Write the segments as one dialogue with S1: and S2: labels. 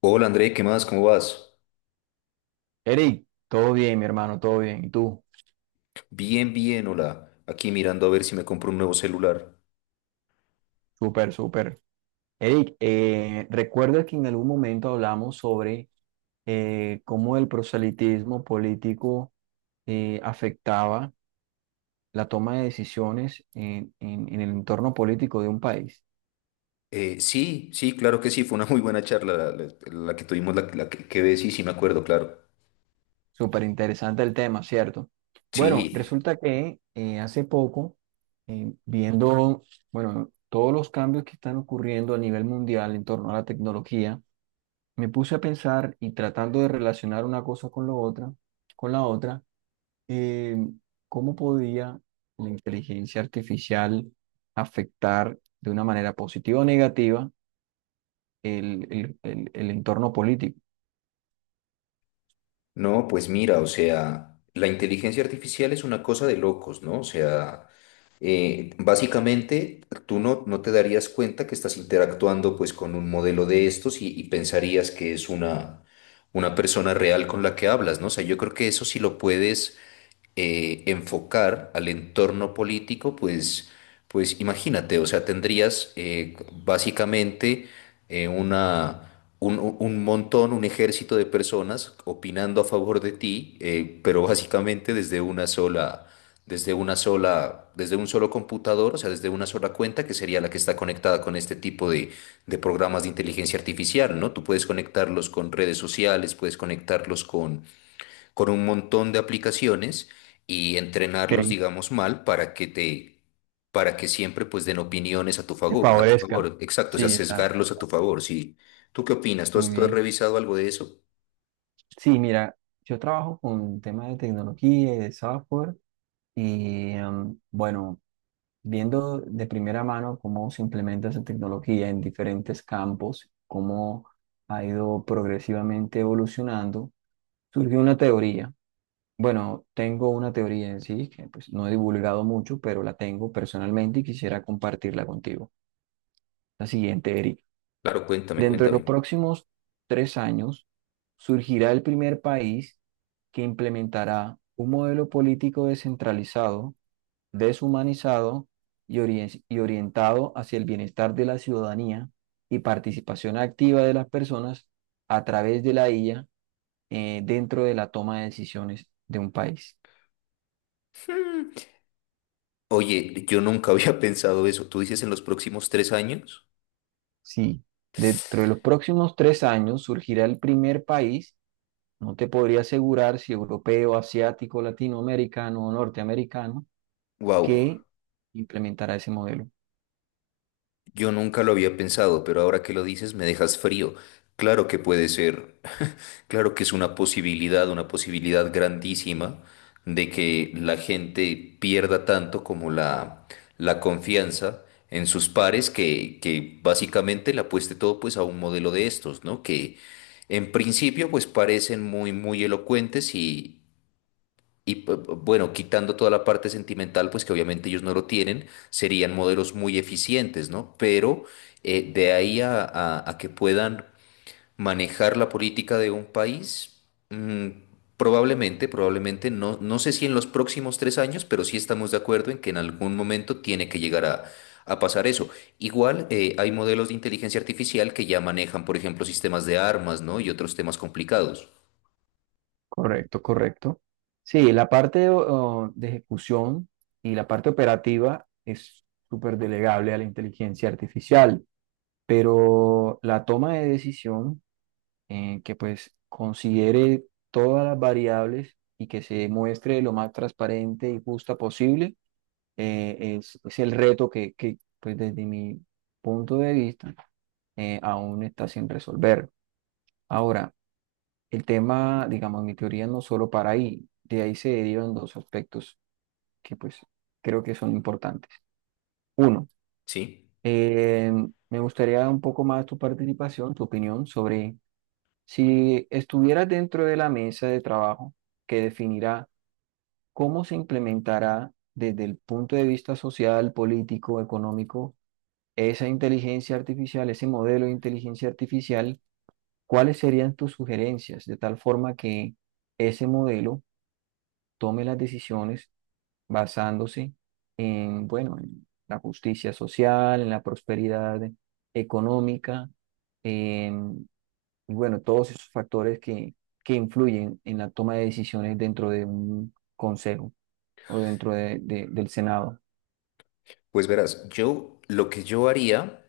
S1: Hola André, ¿qué más? ¿Cómo vas?
S2: Eric, todo bien, mi hermano, todo bien. ¿Y tú?
S1: Bien, bien, hola. Aquí mirando a ver si me compro un nuevo celular.
S2: Súper, súper. Eric, ¿recuerdas que en algún momento hablamos sobre cómo el proselitismo político afectaba la toma de decisiones en, en el entorno político de un país?
S1: Sí, sí, claro que sí, fue una muy buena charla la, la que tuvimos, la que ves, sí, sí me acuerdo, claro.
S2: Súper interesante el tema, ¿cierto? Bueno,
S1: Sí,
S2: resulta que hace poco, viendo, bueno, todos los cambios que están ocurriendo a nivel mundial en torno a la tecnología, me puse a pensar y tratando de relacionar una cosa con lo otra, con la otra, eh, cómo podía la inteligencia artificial afectar de una manera positiva o negativa el entorno político.
S1: no, pues mira, o sea, la inteligencia artificial es una cosa de locos, ¿no? O sea, básicamente tú no te darías cuenta que estás interactuando pues con un modelo de estos y pensarías que es una persona real con la que hablas, ¿no? O sea, yo creo que eso sí lo puedes enfocar al entorno político, pues imagínate, o sea, tendrías básicamente una, un montón, un ejército de personas opinando a favor de ti, pero básicamente desde un solo computador, o sea, desde una sola cuenta que sería la que está conectada con este tipo de programas de inteligencia artificial, ¿no? Tú puedes conectarlos con redes sociales, puedes conectarlos con un montón de aplicaciones y entrenarlos,
S2: Ok,
S1: digamos, mal para que siempre pues den opiniones a tu
S2: te
S1: favor, a tu
S2: favorezca.
S1: favor. Exacto, o sea,
S2: Sí, exacto.
S1: sesgarlos a tu favor. Sí. ¿Tú qué opinas? ¿Tú
S2: Muy
S1: has, tú has
S2: bien.
S1: revisado algo de eso?
S2: Sí, mira, yo trabajo con temas de tecnología y de software y bueno, viendo de primera mano cómo se implementa esa tecnología en diferentes campos, cómo ha ido progresivamente evolucionando, surgió una teoría. Bueno, tengo una teoría en sí que pues, no he divulgado mucho, pero la tengo personalmente y quisiera compartirla contigo. La siguiente, Eric.
S1: Claro, cuéntame,
S2: Dentro de los
S1: cuéntame.
S2: próximos 3 años surgirá el primer país que implementará un modelo político descentralizado, deshumanizado y orientado hacia el bienestar de la ciudadanía y participación activa de las personas a través de la IA, dentro de la toma de decisiones de un país.
S1: Hmm. Oye, yo nunca había pensado eso. ¿Tú dices en los próximos 3 años?
S2: Sí, dentro de los próximos tres años surgirá el primer país, no te podría asegurar si europeo, asiático, latinoamericano o norteamericano,
S1: Wow,
S2: que implementará ese modelo.
S1: yo nunca lo había pensado, pero ahora que lo dices me dejas frío. Claro que puede ser. Claro que es una posibilidad grandísima de que la gente pierda tanto como la confianza en sus pares que básicamente le apueste todo pues a un modelo de estos, ¿no? Que en principio pues parecen muy, muy elocuentes bueno, quitando toda la parte sentimental pues que obviamente ellos no lo tienen, serían modelos muy eficientes, ¿no? Pero de ahí a que puedan manejar la política de un país, mm, probablemente, probablemente, no, no sé si en los próximos tres años, pero sí estamos de acuerdo en que en algún momento tiene que llegar a pasar eso. Igual hay modelos de inteligencia artificial que ya manejan, por ejemplo, sistemas de armas, ¿no? Y otros temas complicados,
S2: Correcto, correcto. Sí, la parte de ejecución y la parte operativa es súper delegable a la inteligencia artificial, pero la toma de decisión, que pues considere todas las variables y que se muestre lo más transparente y justa posible, es el reto que, pues desde mi punto de vista, aún está sin resolver. Ahora, el tema, digamos, mi teoría no solo para ahí, de ahí se derivan dos aspectos que pues creo que son importantes. Uno,
S1: ¿sí?
S2: eh, me gustaría un poco más tu participación, tu opinión sobre si estuvieras dentro de la mesa de trabajo que definirá cómo se implementará desde el punto de vista social, político, económico esa inteligencia artificial, ese modelo de inteligencia artificial, ¿cuáles serían tus sugerencias? De tal forma que ese modelo tome las decisiones basándose en, bueno, en la justicia social, en la prosperidad económica, en, y bueno, todos esos factores que influyen en la toma de decisiones dentro de un consejo o dentro del Senado.
S1: Pues verás, yo lo que yo haría,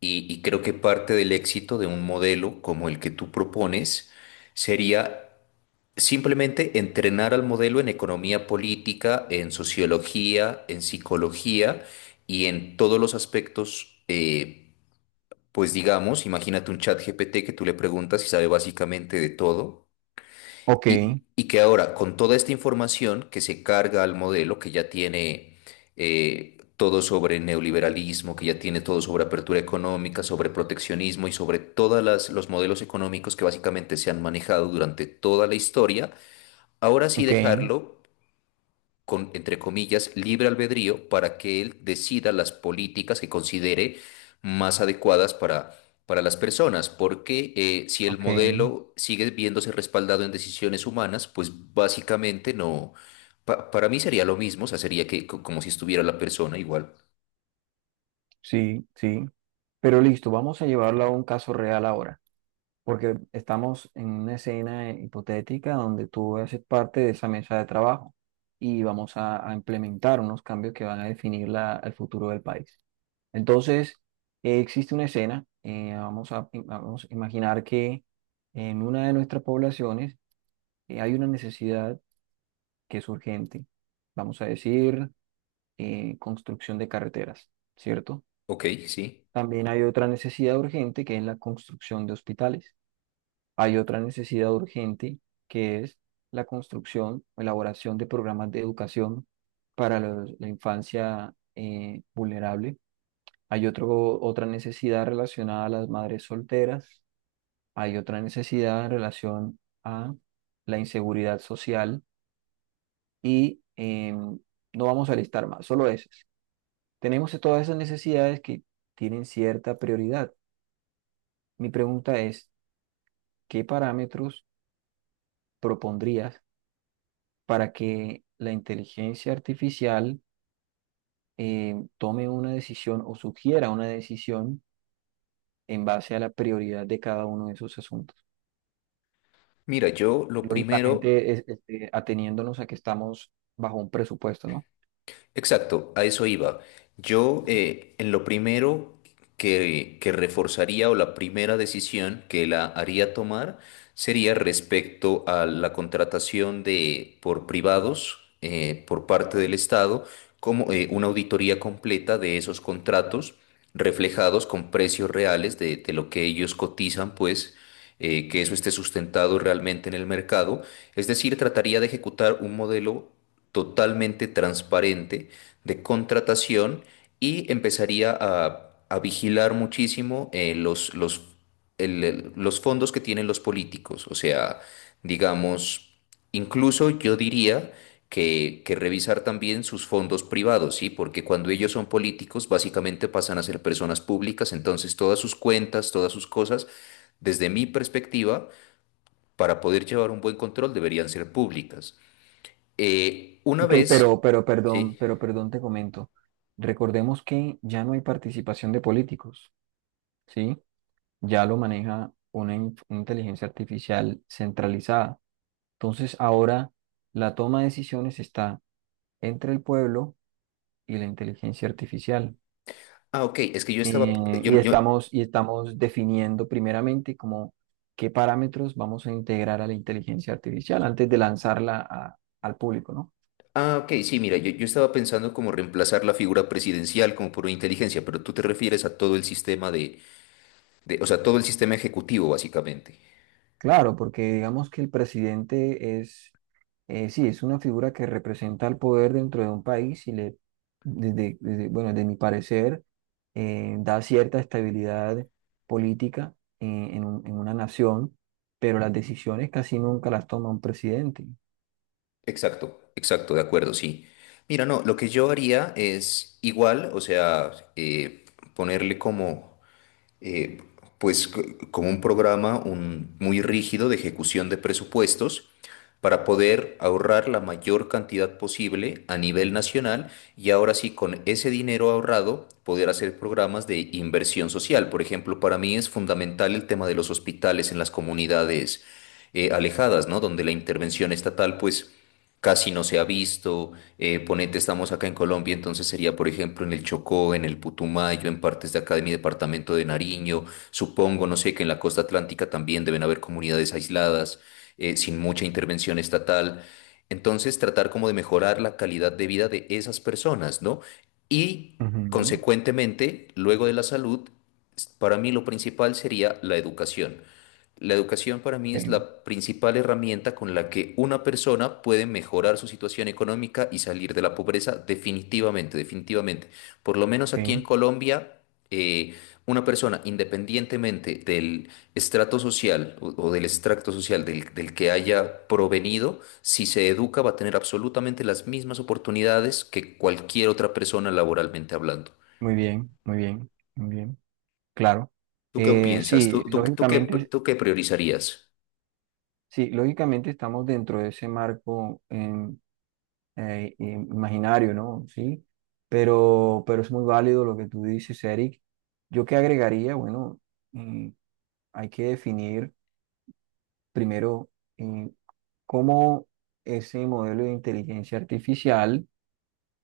S1: y creo que parte del éxito de un modelo como el que tú propones, sería simplemente entrenar al modelo en economía política, en sociología, en psicología y en todos los aspectos, pues digamos, imagínate un chat GPT que tú le preguntas y sabe básicamente de todo
S2: Ok,
S1: y que ahora con toda esta información que se carga al modelo, que ya tiene todo sobre neoliberalismo, que ya tiene todo sobre apertura económica, sobre proteccionismo y sobre todos los modelos económicos que básicamente se han manejado durante toda la historia. Ahora sí
S2: ok,
S1: dejarlo con, entre comillas, libre albedrío para que él decida las políticas que considere más adecuadas para las personas, porque si el
S2: ok,
S1: modelo sigue viéndose respaldado en decisiones humanas, pues básicamente no, para mí sería lo mismo, o sea, sería que como si estuviera la persona igual.
S2: sí, sí. Pero listo, vamos a llevarlo a un caso real ahora, porque estamos en una escena hipotética donde tú haces parte de esa mesa de trabajo y vamos a implementar unos cambios que van a definir el futuro del país. Entonces, existe una escena, vamos a imaginar que en una de nuestras poblaciones hay una necesidad que es urgente, vamos a decir, construcción de carreteras, ¿cierto?
S1: Ok, sí.
S2: También hay otra necesidad urgente que es la construcción de hospitales. Hay otra necesidad urgente que es la construcción o elaboración de programas de educación para la infancia vulnerable. Hay otra necesidad relacionada a las madres solteras. Hay otra necesidad en relación a la inseguridad social y no vamos a listar más, solo esas. Tenemos todas esas necesidades que tienen cierta prioridad. Mi pregunta es: ¿qué parámetros propondrías para que la inteligencia artificial tome una decisión o sugiera una decisión en base a la prioridad de cada uno de esos asuntos?
S1: Mira, yo lo primero.
S2: Lógicamente, este, ateniéndonos a que estamos bajo un presupuesto, ¿no?
S1: Exacto, a eso iba. En lo primero que reforzaría o la primera decisión que la haría tomar sería respecto a la contratación de por privados por parte del Estado, como una auditoría completa de esos contratos reflejados con precios reales de lo que ellos cotizan, pues que eso esté sustentado realmente en el mercado. Es decir, trataría de ejecutar un modelo totalmente transparente de contratación y empezaría a vigilar muchísimo los fondos que tienen los políticos. O sea, digamos, incluso yo diría que revisar también sus fondos privados, ¿sí? Porque cuando ellos son políticos, básicamente pasan a ser personas públicas, entonces todas sus cuentas, todas sus cosas, desde mi perspectiva, para poder llevar un buen control, deberían ser públicas. Una
S2: Ok,
S1: vez,
S2: pero, pero perdón,
S1: sí.
S2: pero perdón, te comento. Recordemos que ya no hay participación de políticos, ¿sí? Ya lo maneja una una inteligencia artificial centralizada. Entonces, ahora la toma de decisiones está entre el pueblo y la inteligencia artificial.
S1: Ah, ok, es que yo estaba,
S2: Eh,
S1: yo,
S2: y
S1: yo,
S2: estamos, y estamos definiendo primeramente como qué parámetros vamos a integrar a la inteligencia artificial antes de lanzarla al público, ¿no?
S1: ah, ok, sí, mira, yo estaba pensando como reemplazar la figura presidencial como por una inteligencia, pero tú te refieres a todo el sistema de, o sea, todo el sistema ejecutivo, básicamente.
S2: Claro, porque digamos que el presidente es, sí, es una figura que representa el poder dentro de un país y le, bueno, de mi parecer, da cierta estabilidad política en una nación, pero las decisiones casi nunca las toma un presidente.
S1: Exacto, exacto, de acuerdo, sí. Mira, no, lo que yo haría es igual, o sea, ponerle eh, como un programa muy rígido de ejecución de presupuestos para poder ahorrar la mayor cantidad posible a nivel nacional y ahora sí con ese dinero ahorrado poder hacer programas de inversión social. Por ejemplo, para mí es fundamental el tema de los hospitales en las comunidades alejadas, ¿no? Donde la intervención estatal pues casi no se ha visto. Ponete, estamos acá en Colombia, entonces sería, por ejemplo, en el Chocó, en el Putumayo, en partes de acá de mi departamento de Nariño. Supongo, no sé, que en la Costa Atlántica también deben haber comunidades aisladas, sin mucha intervención estatal. Entonces, tratar como de mejorar la calidad de vida de esas personas, ¿no? Y,
S2: Ujú,
S1: consecuentemente, luego de la salud, para mí lo principal sería la educación. La educación para mí es
S2: ok,
S1: la principal herramienta con la que una persona puede mejorar su situación económica y salir de la pobreza definitivamente, definitivamente. Por lo menos aquí en
S2: ok,
S1: Colombia, eh, una persona independientemente del estrato social o del extracto social del que haya provenido, si se educa va a tener absolutamente las mismas oportunidades que cualquier otra persona laboralmente hablando.
S2: muy bien, muy bien, muy bien. Claro.
S1: ¿Tú qué
S2: Eh,
S1: piensas? ¿Tú,
S2: sí,
S1: tú, tú qué,
S2: lógicamente,
S1: tú qué priorizarías?
S2: sí, lógicamente, estamos dentro de ese marco imaginario, ¿no? Sí, pero, es muy válido lo que tú dices, Eric. Yo qué agregaría, bueno, mm, hay que definir primero eh, cómo ese modelo de inteligencia artificial,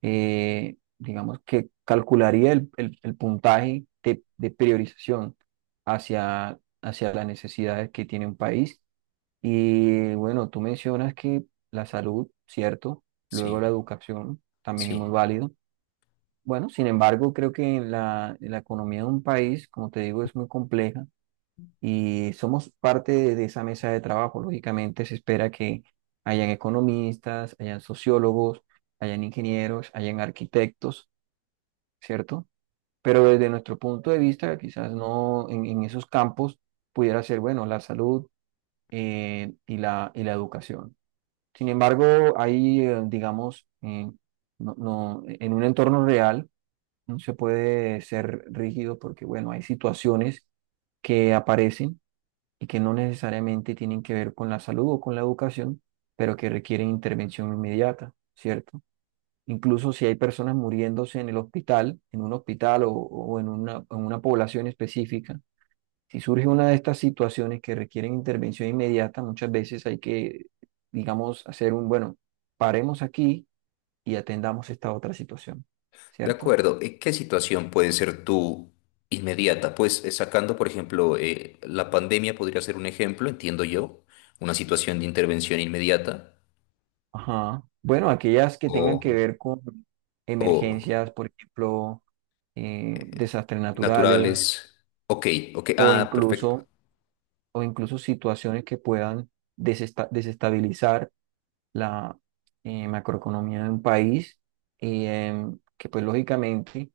S2: digamos, que calcularía el puntaje de priorización hacia las necesidades que tiene un país. Y bueno, tú mencionas que la salud, ¿cierto? Luego la
S1: Sí,
S2: educación también es muy
S1: sí.
S2: válido. Bueno, sin embargo, creo que en la economía de un país, como te digo, es muy compleja y somos parte de esa mesa de trabajo. Lógicamente se espera que hayan economistas, hayan sociólogos, hayan ingenieros, hayan arquitectos, ¿cierto? Pero desde nuestro punto de vista, quizás no en esos campos pudiera ser, bueno, la salud y la educación. Sin embargo, hay, digamos, no, en un entorno real no se puede ser rígido porque, bueno, hay situaciones que aparecen y que no necesariamente tienen que ver con la salud o con la educación, pero que requieren intervención inmediata, ¿cierto? Incluso si hay personas muriéndose en el hospital, en un hospital o en una población específica, si surge una de estas situaciones que requieren intervención inmediata, muchas veces hay que, digamos, hacer un, bueno, paremos aquí y atendamos esta otra situación,
S1: De
S2: ¿cierto?
S1: acuerdo, ¿Y qué situación puede ser tú inmediata? Pues sacando, por ejemplo, la pandemia podría ser un ejemplo, entiendo yo, una situación de intervención inmediata
S2: Ajá. Bueno, aquellas que tengan que
S1: o,
S2: ver con
S1: o
S2: emergencias, por ejemplo, desastres naturales
S1: naturales. Ok, ok,
S2: o
S1: ah, perfecto.
S2: incluso situaciones que puedan desestabilizar la macroeconomía de un país y que pues lógicamente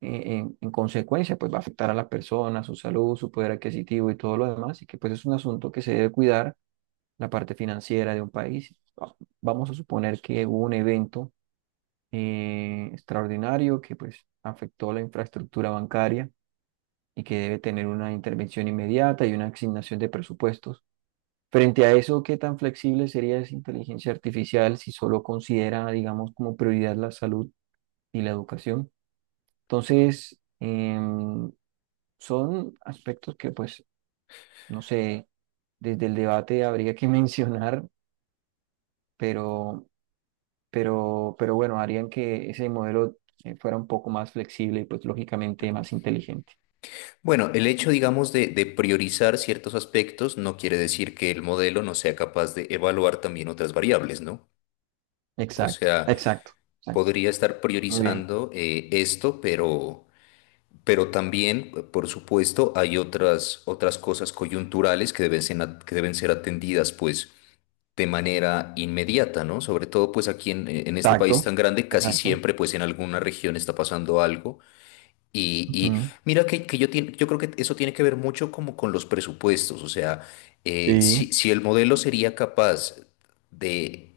S2: en consecuencia pues va a afectar a las personas, su salud, su poder adquisitivo y todo lo demás y que pues es un asunto que se debe cuidar la parte financiera de un país. Vamos a suponer que hubo un evento extraordinario que pues afectó la infraestructura bancaria y que debe tener una intervención inmediata y una asignación de presupuestos. Frente a eso, ¿qué tan flexible sería esa inteligencia artificial si solo considera, digamos, como prioridad la salud y la educación? Entonces, son aspectos que pues, no sé, desde el debate habría que mencionar, pero pero bueno, harían que ese modelo fuera un poco más flexible y pues lógicamente más inteligente.
S1: Bueno, el hecho, digamos, de priorizar ciertos aspectos no quiere decir que el modelo no sea capaz de evaluar también otras variables, ¿no? O
S2: Exacto,
S1: sea,
S2: exacto, exacto.
S1: podría estar
S2: Muy bien.
S1: priorizando esto, pero. Pero también, por supuesto, hay otras cosas coyunturales que deben ser atendidas, pues, de manera inmediata, ¿no? Sobre todo, pues, aquí en este país
S2: Exacto,
S1: tan grande, casi
S2: exacto.
S1: siempre, pues, en alguna región está pasando algo. Y
S2: Ujú,
S1: mira que yo creo que eso tiene que ver mucho como con los presupuestos. O sea,
S2: sí,
S1: si el modelo sería capaz de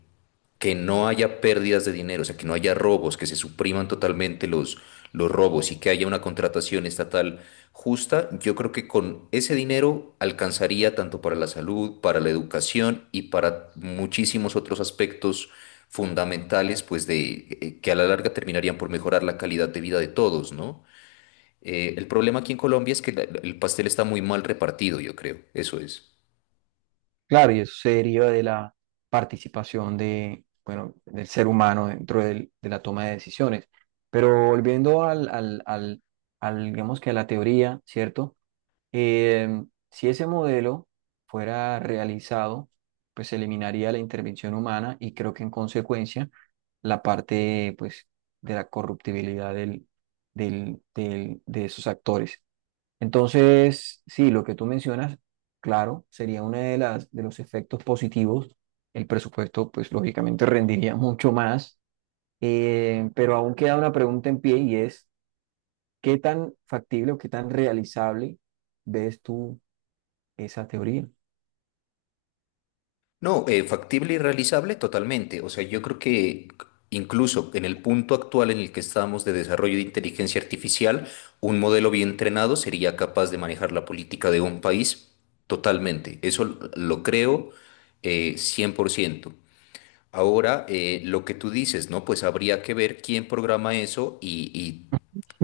S1: que no haya pérdidas de dinero, o sea, que no haya robos, que se supriman totalmente los robos y que haya una contratación estatal justa, yo creo que con ese dinero alcanzaría tanto para la salud, para la educación y para muchísimos otros aspectos fundamentales, pues de que a la larga terminarían por mejorar la calidad de vida de todos, ¿no? El problema aquí en Colombia es que el pastel está muy mal repartido, yo creo, eso es.
S2: claro, y eso se deriva de la participación de, bueno, del ser humano dentro de la toma de decisiones. Pero volviendo al, digamos que a la teoría, ¿cierto? Eh, si ese modelo fuera realizado, pues se eliminaría la intervención humana y creo que en consecuencia la parte pues de la corruptibilidad de esos actores. Entonces, sí, lo que tú mencionas, claro, sería uno de los efectos positivos. El presupuesto, pues lógicamente rendiría mucho más. Pero aún queda una pregunta en pie y es, ¿qué tan factible o qué tan realizable ves tú esa teoría?
S1: No, factible y realizable totalmente. O sea, yo creo que incluso en el punto actual en el que estamos de desarrollo de inteligencia artificial, un modelo bien entrenado sería capaz de manejar la política de un país totalmente. Eso lo creo 100%. Ahora, lo que tú dices, ¿no? Pues habría que ver quién programa eso y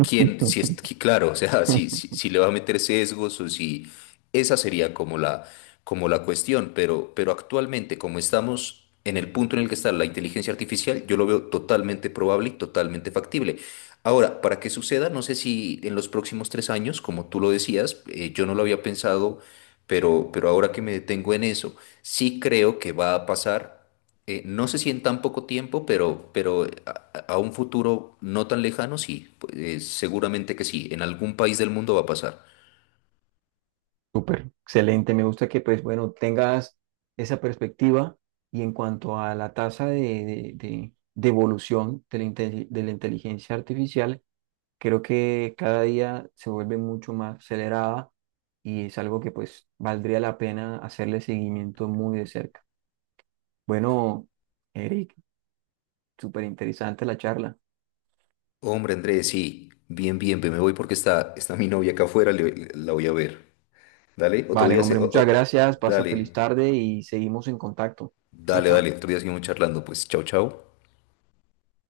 S1: quién, si claro, o sea, si le va a meter sesgos o si esa sería como la cuestión, pero actualmente como estamos en el punto en el que está la inteligencia artificial, yo lo veo totalmente probable y totalmente factible. Ahora, para que suceda, no sé si en los próximos tres años, como tú lo decías, yo no lo había pensado, pero ahora que me detengo en eso, sí creo que va a pasar no sé si en tan poco tiempo, pero a un futuro no tan lejano, sí, pues, seguramente que sí, en algún país del mundo va a pasar.
S2: Súper, excelente. Me gusta que, pues, bueno, tengas esa perspectiva y en cuanto a la tasa de evolución de la inteligencia artificial, creo que cada día se vuelve mucho más acelerada y es algo que, pues, valdría la pena hacerle seguimiento muy de cerca. Bueno, Eric, súper interesante la charla.
S1: Hombre, Andrés, sí, bien, bien, ve, me voy porque está mi novia acá afuera, la voy a ver. Dale, otro
S2: Vale,
S1: día
S2: hombre,
S1: se...
S2: muchas
S1: o-
S2: gracias. Pasa
S1: dale,
S2: feliz tarde y seguimos en contacto. Chao,
S1: dale, dale,
S2: chao.
S1: otro día seguimos charlando, pues, chao, chao.